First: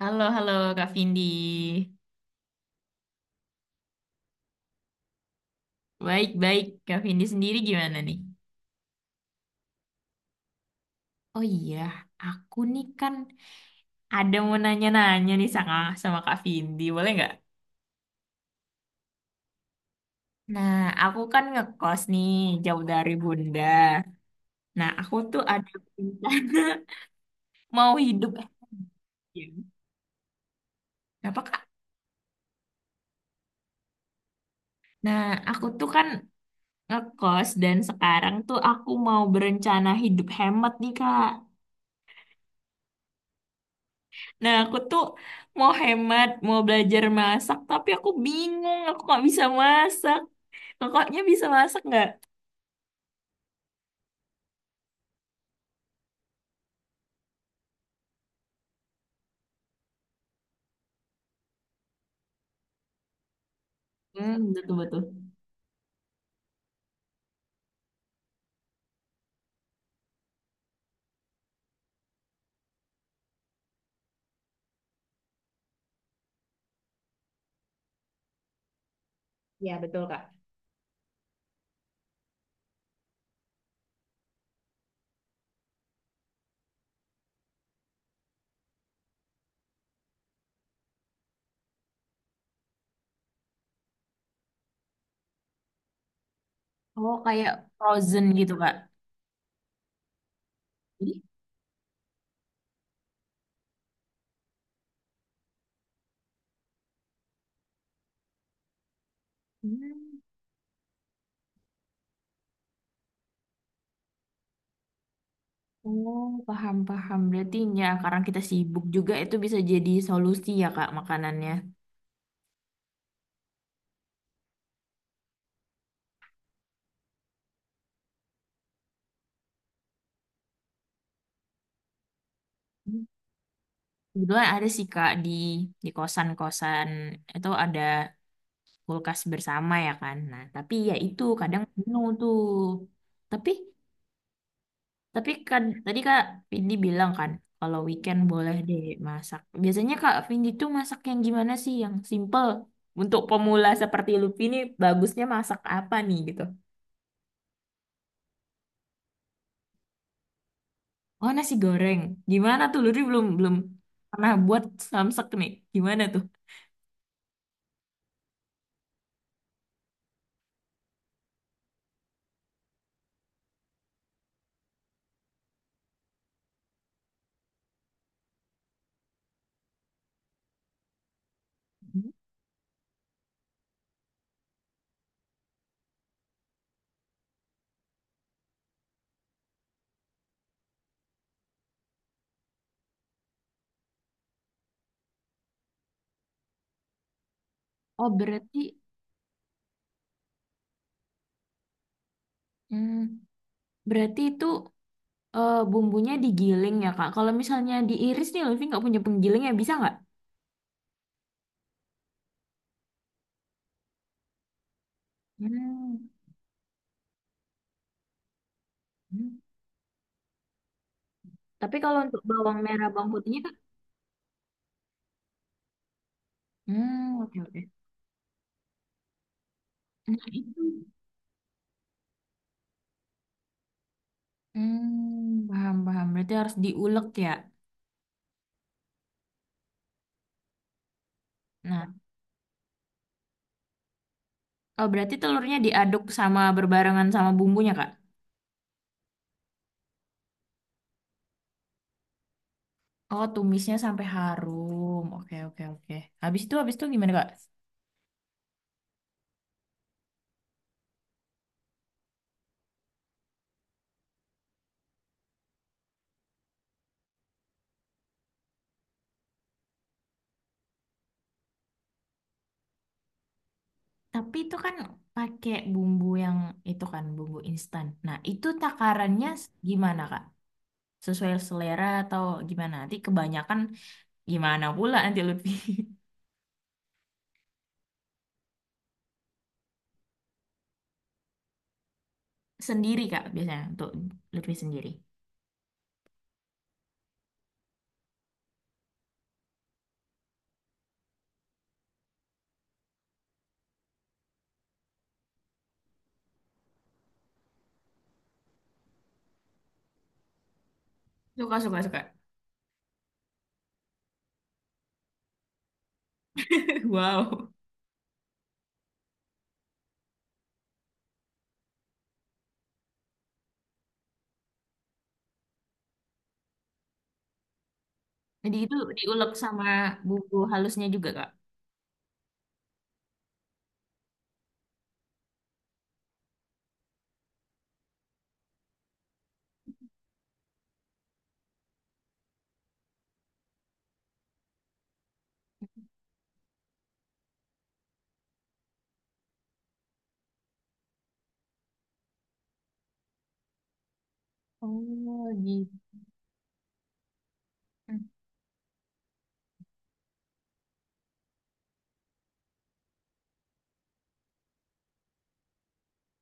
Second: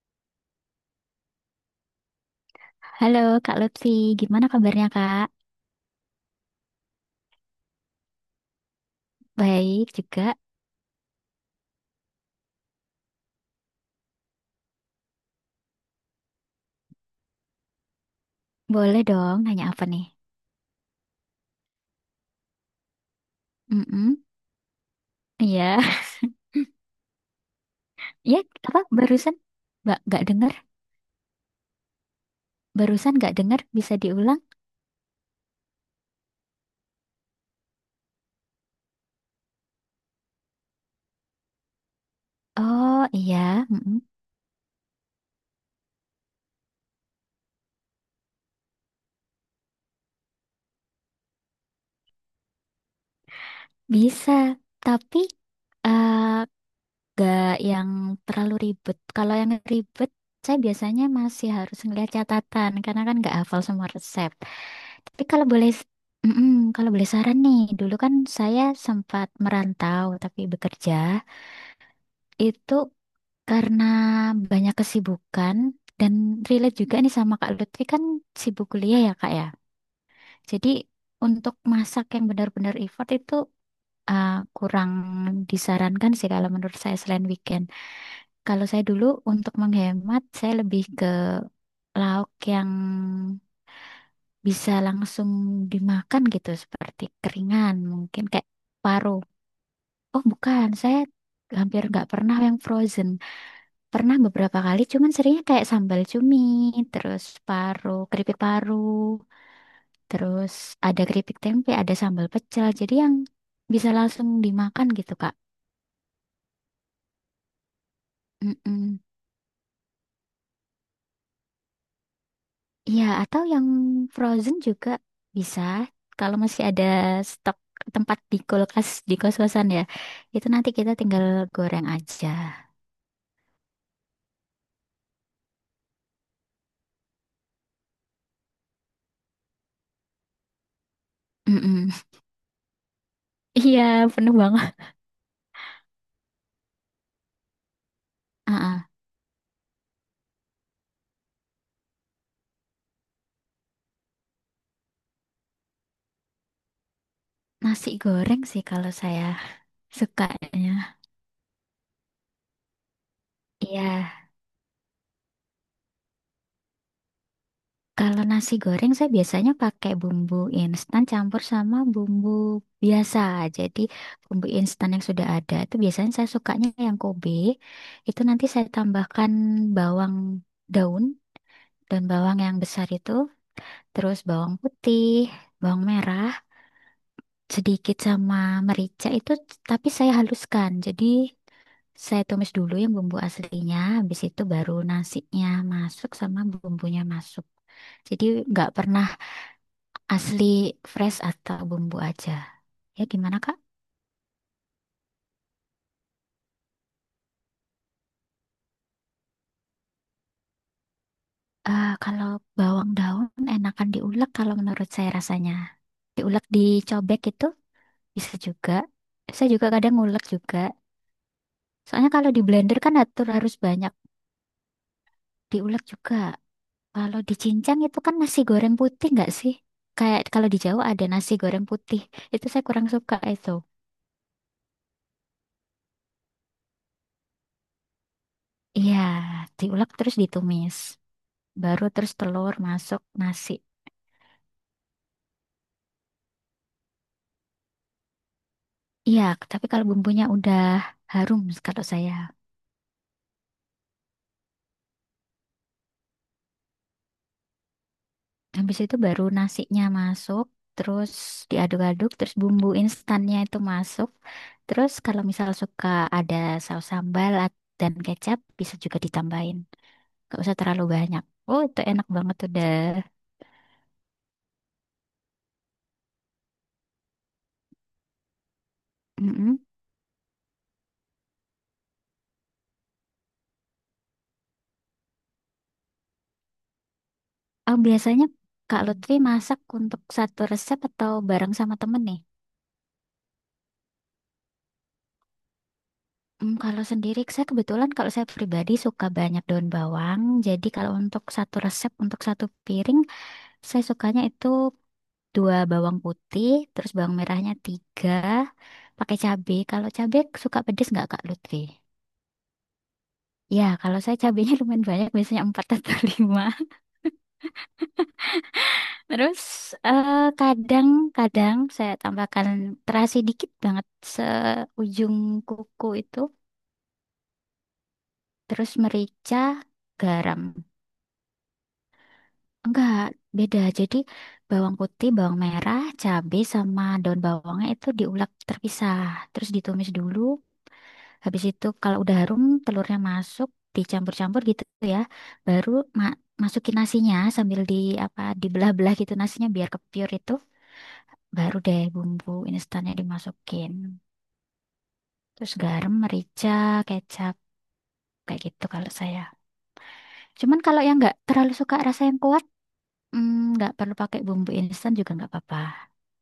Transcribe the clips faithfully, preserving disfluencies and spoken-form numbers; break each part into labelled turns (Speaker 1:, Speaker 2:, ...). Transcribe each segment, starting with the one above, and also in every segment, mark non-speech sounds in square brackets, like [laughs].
Speaker 1: Halo, halo Kak Vindi.
Speaker 2: Halo Kak Lutfi, gimana kabarnya Kak?
Speaker 1: Baik-baik, Kak Vindi sendiri gimana nih?
Speaker 2: Baik juga.
Speaker 1: Oh iya, aku nih kan ada mau nanya-nanya nih sama, sama Kak Vindi, boleh nggak?
Speaker 2: Boleh dong nanya apa nih?
Speaker 1: Nah, aku kan ngekos nih, jauh dari Bunda.
Speaker 2: Mm-mm.
Speaker 1: Nah, aku tuh
Speaker 2: Iya.
Speaker 1: ada rencana
Speaker 2: [laughs]
Speaker 1: [laughs] mau hidup.
Speaker 2: Ya,
Speaker 1: eh,
Speaker 2: apa barusan?
Speaker 1: iya.
Speaker 2: Mbak, nggak dengar?
Speaker 1: Apa Kak?
Speaker 2: Barusan nggak dengar? Bisa diulang?
Speaker 1: Nah, aku tuh kan ngekos dan sekarang tuh aku mau berencana hidup hemat nih, Kak.
Speaker 2: Oh iya, mm-mm.
Speaker 1: Nah, aku tuh mau hemat, mau belajar masak, tapi aku bingung, aku nggak bisa masak. Kakaknya bisa masak nggak?
Speaker 2: Bisa. Tapi gak yang terlalu ribet. Kalau yang ribet, saya biasanya masih harus ngeliat catatan karena kan nggak hafal semua resep.
Speaker 1: Hmm,
Speaker 2: Tapi
Speaker 1: betul-betul.
Speaker 2: kalau boleh, mm-mm, kalau boleh saran nih, dulu kan saya sempat merantau tapi bekerja itu karena banyak kesibukan dan relate juga nih sama Kak Lutfi kan sibuk kuliah ya Kak ya.
Speaker 1: Ya, betul, Kak.
Speaker 2: Jadi untuk masak yang benar-benar effort itu uh, kurang disarankan sih kalau menurut saya selain weekend. Kalau saya dulu untuk menghemat, saya lebih ke lauk yang bisa langsung dimakan gitu seperti
Speaker 1: Oh, kayak
Speaker 2: keringan
Speaker 1: frozen
Speaker 2: mungkin kayak
Speaker 1: gitu, Kak.
Speaker 2: paru. Oh bukan, saya
Speaker 1: Jadi,
Speaker 2: hampir nggak pernah yang frozen. Pernah beberapa kali, cuman seringnya kayak sambal cumi, terus paru, keripik paru,
Speaker 1: hmm.
Speaker 2: terus ada keripik tempe, ada sambal pecel. Jadi yang bisa langsung dimakan gitu Kak.
Speaker 1: Oh, paham-paham. Berarti ya, karena kita sibuk
Speaker 2: Mm-mm.
Speaker 1: juga, itu bisa jadi solusi ya, Kak, makanannya.
Speaker 2: Iya, atau yang frozen juga bisa. Kalau masih ada stok tempat di kulkas di kos-kosan ya, itu nanti kita tinggal goreng aja.
Speaker 1: Hmm. Kebetulan ada sih, Kak, di di kosan-kosan itu ada kulkas bersama ya kan. Nah, tapi ya itu kadang
Speaker 2: Mm-mm.
Speaker 1: penuh tuh. Tapi
Speaker 2: Iya, penuh banget.
Speaker 1: Tapi kan tadi Kak Vindi bilang kan kalau weekend boleh
Speaker 2: Heeh.
Speaker 1: deh masak. Biasanya Kak Vindi tuh masak yang gimana sih yang simple? Untuk pemula seperti Luffy ini bagusnya masak apa nih gitu?
Speaker 2: Nasi goreng sih kalau saya sukanya.
Speaker 1: Oh nasi goreng. Gimana tuh Luffy belum belum
Speaker 2: Iya,
Speaker 1: pernah buat samsak nih. Gimana tuh?
Speaker 2: kalau nasi goreng saya biasanya pakai bumbu instan campur sama bumbu biasa. Jadi bumbu instan yang sudah ada itu biasanya saya sukanya yang Kobe. Itu nanti saya tambahkan bawang daun dan bawang yang besar itu, terus bawang putih, bawang merah, sedikit sama merica itu tapi saya haluskan. Jadi saya tumis dulu yang bumbu aslinya, habis itu baru nasinya masuk sama bumbunya masuk.
Speaker 1: Oh
Speaker 2: Jadi nggak
Speaker 1: berarti
Speaker 2: pernah asli fresh atau bumbu aja.
Speaker 1: hmm,
Speaker 2: Ya gimana Kak?
Speaker 1: berarti itu eh, bumbunya digiling ya Kak. Kalau misalnya diiris nih Luffy nggak punya penggiling ya bisa nggak?
Speaker 2: Eh, kalau bawang daun enakan diulek kalau menurut saya rasanya.
Speaker 1: Hmm.
Speaker 2: Diulek dicobek itu bisa juga.
Speaker 1: Hmm.
Speaker 2: Saya juga kadang ngulek juga.
Speaker 1: Tapi kalau
Speaker 2: Soalnya
Speaker 1: untuk
Speaker 2: kalau di
Speaker 1: bawang
Speaker 2: blender
Speaker 1: merah,
Speaker 2: kan
Speaker 1: bawang
Speaker 2: atur
Speaker 1: putihnya Kak?
Speaker 2: harus banyak diulek juga.
Speaker 1: Hmm,
Speaker 2: Kalau di
Speaker 1: oke oke.
Speaker 2: Cincang itu kan nasi goreng putih nggak sih?
Speaker 1: Nah,
Speaker 2: Kayak kalau di
Speaker 1: itu.
Speaker 2: Jawa ada nasi goreng putih. Itu saya kurang suka itu.
Speaker 1: Hmm, paham, paham. Berarti harus diulek ya.
Speaker 2: Iya, diulek terus ditumis. Baru
Speaker 1: Nah,
Speaker 2: terus telur masuk nasi.
Speaker 1: oh berarti telurnya diaduk sama berbarengan sama bumbunya, Kak?
Speaker 2: Iya, tapi kalau bumbunya udah harum kalau saya.
Speaker 1: Oh, tumisnya sampai harum. Oke, oke, oke. Habis itu, habis itu gimana, Kak?
Speaker 2: Habis itu baru nasinya masuk, terus diaduk-aduk, terus bumbu instannya itu masuk. Terus kalau misal suka ada saus sambal at- dan kecap bisa juga ditambahin. Gak usah terlalu banyak. Oh, itu enak banget udah.
Speaker 1: Tapi itu kan pakai bumbu yang itu kan, bumbu instan. Nah, itu takarannya s-
Speaker 2: Mm-mm.
Speaker 1: gimana, Kak? Sesuai selera atau gimana? Nanti kebanyakan gimana pula nanti Lutfi.
Speaker 2: Oh, biasanya Kak Lutfi masak untuk satu resep atau bareng sama temen nih?
Speaker 1: [laughs] Sendiri, Kak, biasanya untuk Lutfi sendiri.
Speaker 2: Hmm, kalau sendiri, saya kebetulan kalau saya pribadi suka banyak daun bawang. Jadi kalau untuk satu resep, untuk satu piring, saya sukanya itu dua bawang putih, terus bawang merahnya tiga, pakai cabai. Kalau cabai suka pedes nggak Kak Lutfi?
Speaker 1: Suka, suka, suka.
Speaker 2: Ya, kalau saya cabainya [laughs] lumayan banyak, biasanya empat atau lima.
Speaker 1: [laughs] Wow.
Speaker 2: Terus eh, kadang-kadang saya tambahkan terasi dikit banget seujung kuku itu,
Speaker 1: Jadi
Speaker 2: terus
Speaker 1: itu diulek
Speaker 2: merica,
Speaker 1: sama bumbu
Speaker 2: garam.
Speaker 1: halusnya juga, Kak.
Speaker 2: Enggak, beda. Jadi bawang putih, bawang merah, cabai sama daun bawangnya itu diulek terpisah, terus ditumis dulu. Habis itu kalau udah harum, telurnya masuk, dicampur-campur gitu ya. Baru ma- masukin nasinya sambil di apa dibelah-belah gitu nasinya biar kepiur itu. Baru deh bumbu instannya dimasukin.
Speaker 1: Oh
Speaker 2: Terus
Speaker 1: gitu.
Speaker 2: garam, merica, kecap,
Speaker 1: Hmm.
Speaker 2: kayak gitu kalau saya. Cuman kalau yang nggak terlalu suka rasa yang kuat, mm, nggak perlu pakai bumbu instan juga nggak apa-apa.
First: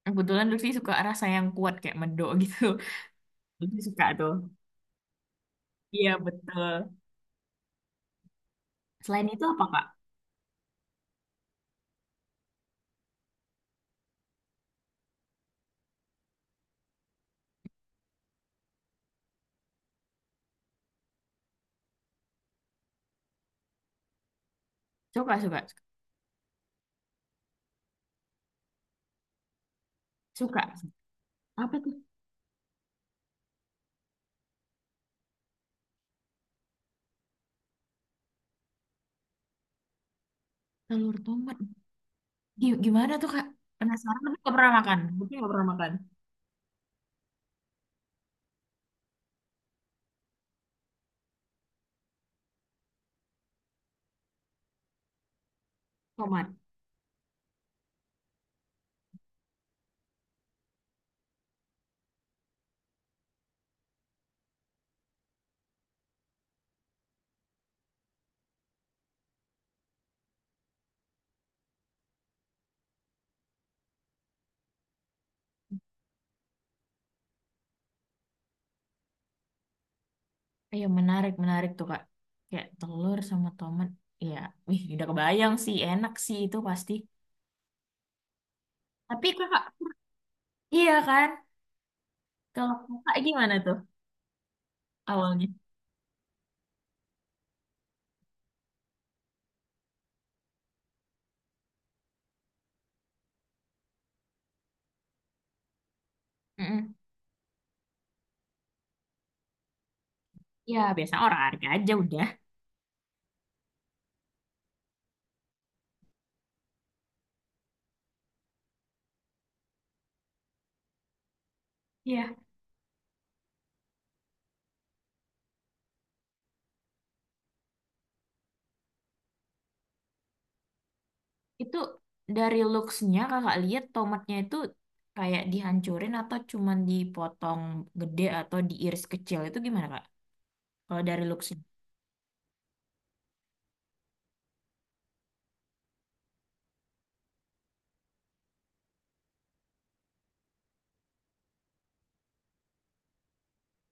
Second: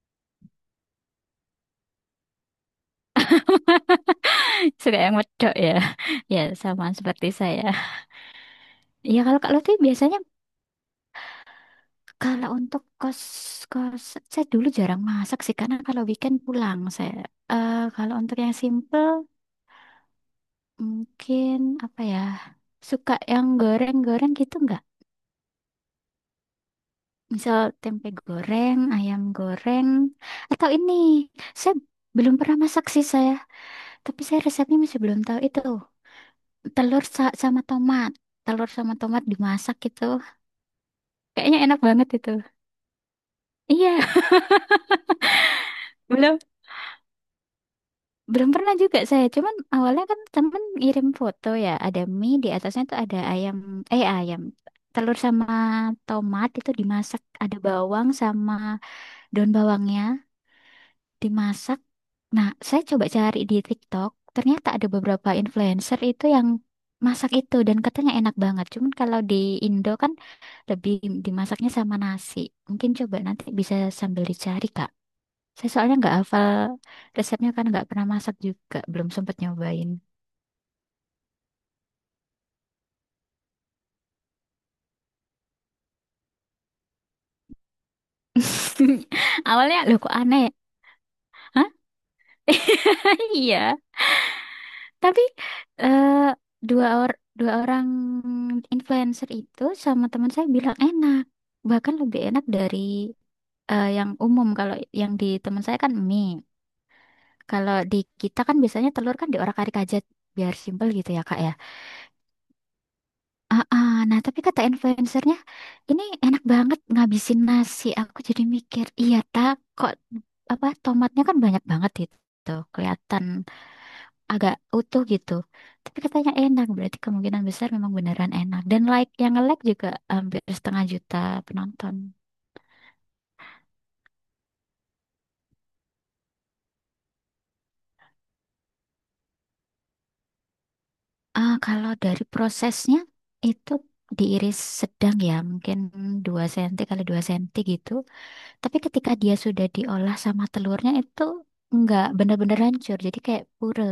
Speaker 1: Kebetulan Lutfi suka rasa yang kuat kayak medok gitu. [laughs] Lutfi suka tuh.
Speaker 2: [laughs] Suka yang medok ya.
Speaker 1: Iya,
Speaker 2: [laughs] Ya, sama
Speaker 1: betul.
Speaker 2: seperti saya. Iya,
Speaker 1: Selain
Speaker 2: kalau
Speaker 1: itu
Speaker 2: Kak
Speaker 1: apa,
Speaker 2: Lutfi
Speaker 1: Kak?
Speaker 2: biasanya kalau untuk kos-kos, saya dulu jarang masak sih, karena kalau weekend pulang saya. Eh, kalau untuk yang simple, mungkin apa ya, suka yang goreng-goreng gitu nggak?
Speaker 1: Suka, suka,
Speaker 2: Misal tempe goreng, ayam goreng,
Speaker 1: suka.
Speaker 2: atau ini. Saya
Speaker 1: Apa tuh?
Speaker 2: belum pernah masak sih saya, tapi saya resepnya masih belum tahu itu. Telur sa- sama tomat. Telur sama tomat dimasak gitu.
Speaker 1: Telur tomat.
Speaker 2: Kayaknya enak banget itu.
Speaker 1: Gi- Gimana tuh, Kak?
Speaker 2: Iya,
Speaker 1: Penasaran
Speaker 2: [laughs]
Speaker 1: tapi nggak pernah makan. Lutfi nggak pernah makan.
Speaker 2: belum belum pernah juga saya. Cuman awalnya kan temen ngirim foto ya, ada mie di atasnya tuh ada ayam eh ayam telur sama tomat
Speaker 1: Tomat.
Speaker 2: itu dimasak, ada bawang sama daun bawangnya dimasak. Nah, saya coba cari di TikTok, ternyata ada beberapa influencer itu yang masak itu dan katanya enak banget. Cuman kalau di Indo kan lebih dimasaknya sama nasi. Mungkin coba nanti bisa sambil dicari, Kak. Saya soalnya nggak hafal resepnya kan nggak pernah masak juga, belum sempat nyobain.
Speaker 1: Iya, menarik, menarik tuh, Kak. Kayak telur sama tomat. Iya, wih, udah kebayang sih. Enak sih itu pasti.
Speaker 2: [laughs]
Speaker 1: Tapi, Kakak,
Speaker 2: Awalnya loh kok aneh ya?
Speaker 1: iya kan?
Speaker 2: Hah?
Speaker 1: Kalau Kakak
Speaker 2: [laughs]
Speaker 1: gimana tuh
Speaker 2: Iya. Tapi
Speaker 1: awalnya?
Speaker 2: eh, dua or dua orang influencer itu sama teman saya bilang enak. Bahkan lebih enak dari eh, yang umum. Kalau yang di teman saya kan mie,
Speaker 1: Mm-mm.
Speaker 2: kalau di kita kan biasanya telur kan diorak-arik aja biar
Speaker 1: Ya,
Speaker 2: simpel gitu
Speaker 1: biasa
Speaker 2: ya kak
Speaker 1: orang
Speaker 2: ya.
Speaker 1: harga aja udah.
Speaker 2: Ah, ah, nah, tapi kata influencernya ini enak banget ngabisin nasi, aku jadi mikir iya tak kok apa tomatnya kan banyak banget
Speaker 1: Iya.
Speaker 2: itu kelihatan agak utuh gitu tapi katanya enak berarti kemungkinan besar memang beneran enak, dan like yang nge-like juga hampir setengah juta
Speaker 1: Itu
Speaker 2: penonton.
Speaker 1: dari looks-nya kakak lihat tomatnya itu kayak dihancurin atau cuman dipotong gede atau diiris kecil. Itu gimana, Kak? Kalau dari
Speaker 2: Ah,
Speaker 1: looks-nya.
Speaker 2: kalau dari prosesnya itu diiris sedang ya, mungkin dua senti kali dua senti gitu. Tapi ketika dia sudah diolah sama telurnya itu nggak benar-benar hancur. Jadi kayak pure,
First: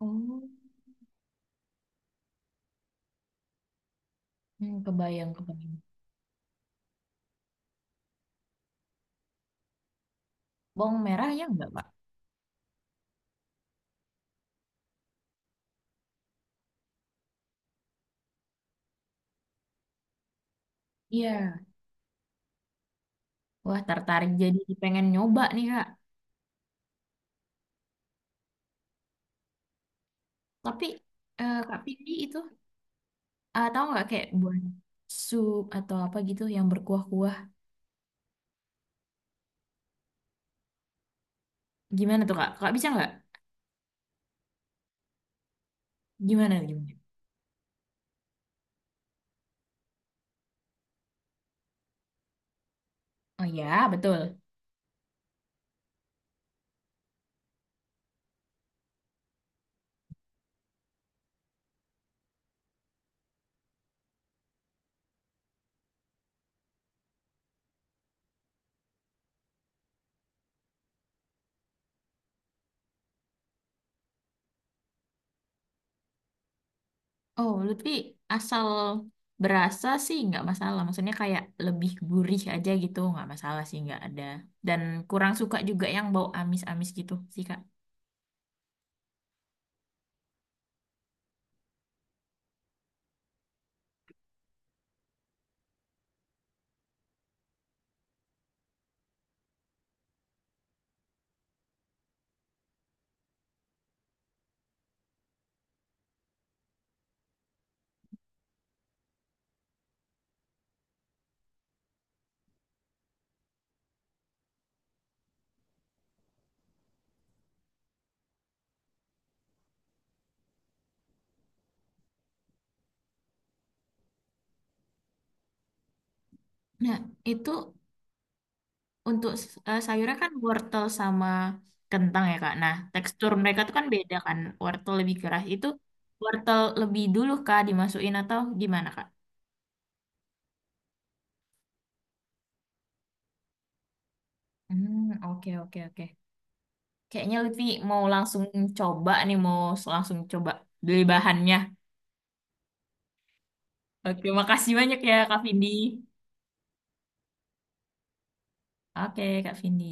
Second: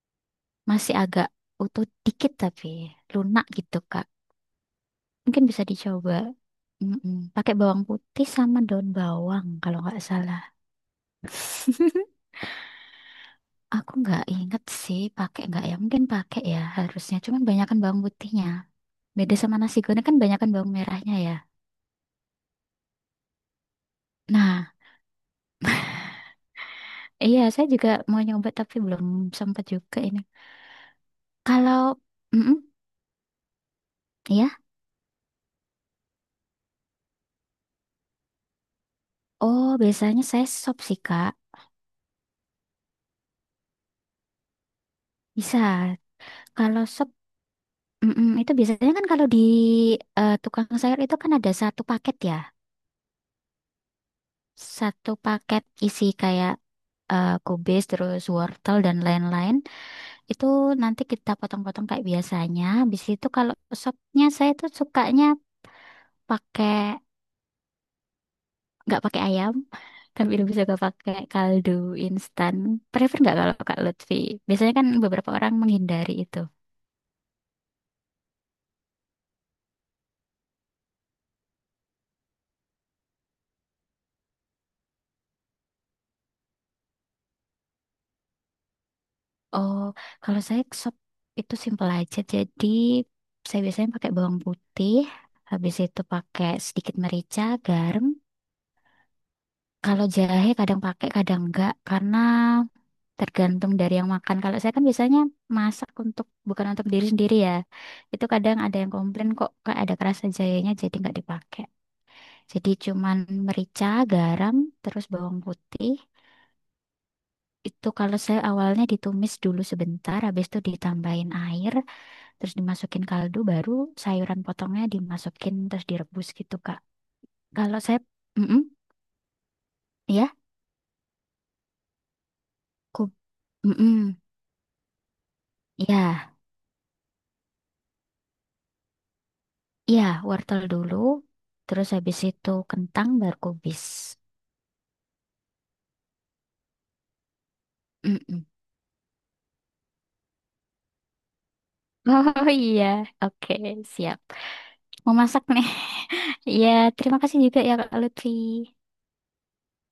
Speaker 1: Oh,
Speaker 2: masih agak utuh dikit tapi lunak gitu, Kak.
Speaker 1: hmm, kebayang,
Speaker 2: Mungkin bisa
Speaker 1: kebayang.
Speaker 2: dicoba. Mm-mm. Pakai bawang putih sama daun bawang kalau nggak salah.
Speaker 1: Bawang merah ya enggak, Kak?
Speaker 2: [laughs] Aku nggak inget sih pakai nggak ya. Mungkin pakai ya harusnya. Cuman banyakan bawang putihnya. Beda sama nasi goreng kan banyakan bawang merahnya ya.
Speaker 1: Iya. Wah, tertarik jadi
Speaker 2: Nah,
Speaker 1: pengen nyoba nih, Kak.
Speaker 2: iya saya juga mau nyoba tapi belum sempat juga ini.
Speaker 1: Tapi, eh, Kak
Speaker 2: Kalau,
Speaker 1: Pidi itu,
Speaker 2: mm
Speaker 1: eh, tahu nggak kayak buat
Speaker 2: ya,
Speaker 1: sup atau apa gitu yang berkuah-kuah.
Speaker 2: oh biasanya saya sop sih Kak.
Speaker 1: Gimana tuh, Kak? Kak bisa nggak?
Speaker 2: Bisa.
Speaker 1: Gimana,
Speaker 2: Kalau
Speaker 1: gimana?
Speaker 2: sop, mm itu biasanya kan kalau di eh, tukang sayur itu kan ada satu paket ya.
Speaker 1: Oh ya, betul.
Speaker 2: Satu paket isi kayak eh, kubis, terus wortel dan lain-lain. Itu nanti kita potong-potong kayak biasanya. Habis itu kalau sopnya saya tuh sukanya pakai nggak pakai ayam tapi lebih suka pakai kaldu instan, prefer nggak kalau Kak Lutfi, biasanya kan beberapa orang menghindari itu.
Speaker 1: Oh, Lutfi asal berasa sih nggak masalah. Maksudnya kayak lebih gurih aja gitu, nggak masalah sih nggak ada. Dan kurang suka juga yang bau amis-amis gitu sih Kak.
Speaker 2: Oh, kalau saya sop itu simpel aja, jadi saya biasanya pakai bawang putih, habis itu pakai sedikit merica garam. Kalau jahe kadang pakai kadang enggak karena tergantung dari yang makan. Kalau saya kan biasanya masak untuk bukan untuk diri sendiri ya, itu kadang ada yang komplain kok Kak, ada kerasa jahenya jadi nggak dipakai. Jadi cuman merica, garam, terus bawang putih. Itu kalau saya awalnya ditumis dulu sebentar, habis itu ditambahin air, terus dimasukin kaldu, baru sayuran potongnya dimasukin terus direbus gitu, Kak.
Speaker 1: Nah, itu
Speaker 2: Kalau saya, mm
Speaker 1: untuk s- eh, sayurnya kan
Speaker 2: ya,
Speaker 1: wortel sama kentang ya Kak. Nah,
Speaker 2: ku,
Speaker 1: tekstur mereka tuh kan
Speaker 2: mm
Speaker 1: beda kan. Wortel lebih keras itu
Speaker 2: ya,
Speaker 1: wortel lebih dulu Kak dimasukin atau gimana Kak?
Speaker 2: ya, wortel dulu, terus habis itu kentang, baru kubis.
Speaker 1: Hmm, oke oke oke. Kayaknya Lutfi mau langsung
Speaker 2: Mm-mm.
Speaker 1: coba nih, mau s- langsung coba beli bahannya.
Speaker 2: Oh iya, oke, siap.
Speaker 1: Oke, makasih banyak ya
Speaker 2: Mau
Speaker 1: Kak
Speaker 2: masak
Speaker 1: Vindi.
Speaker 2: nih. [laughs] Ya, terima kasih juga ya Kak Lutfi.
Speaker 1: Oke, Kak Vindi.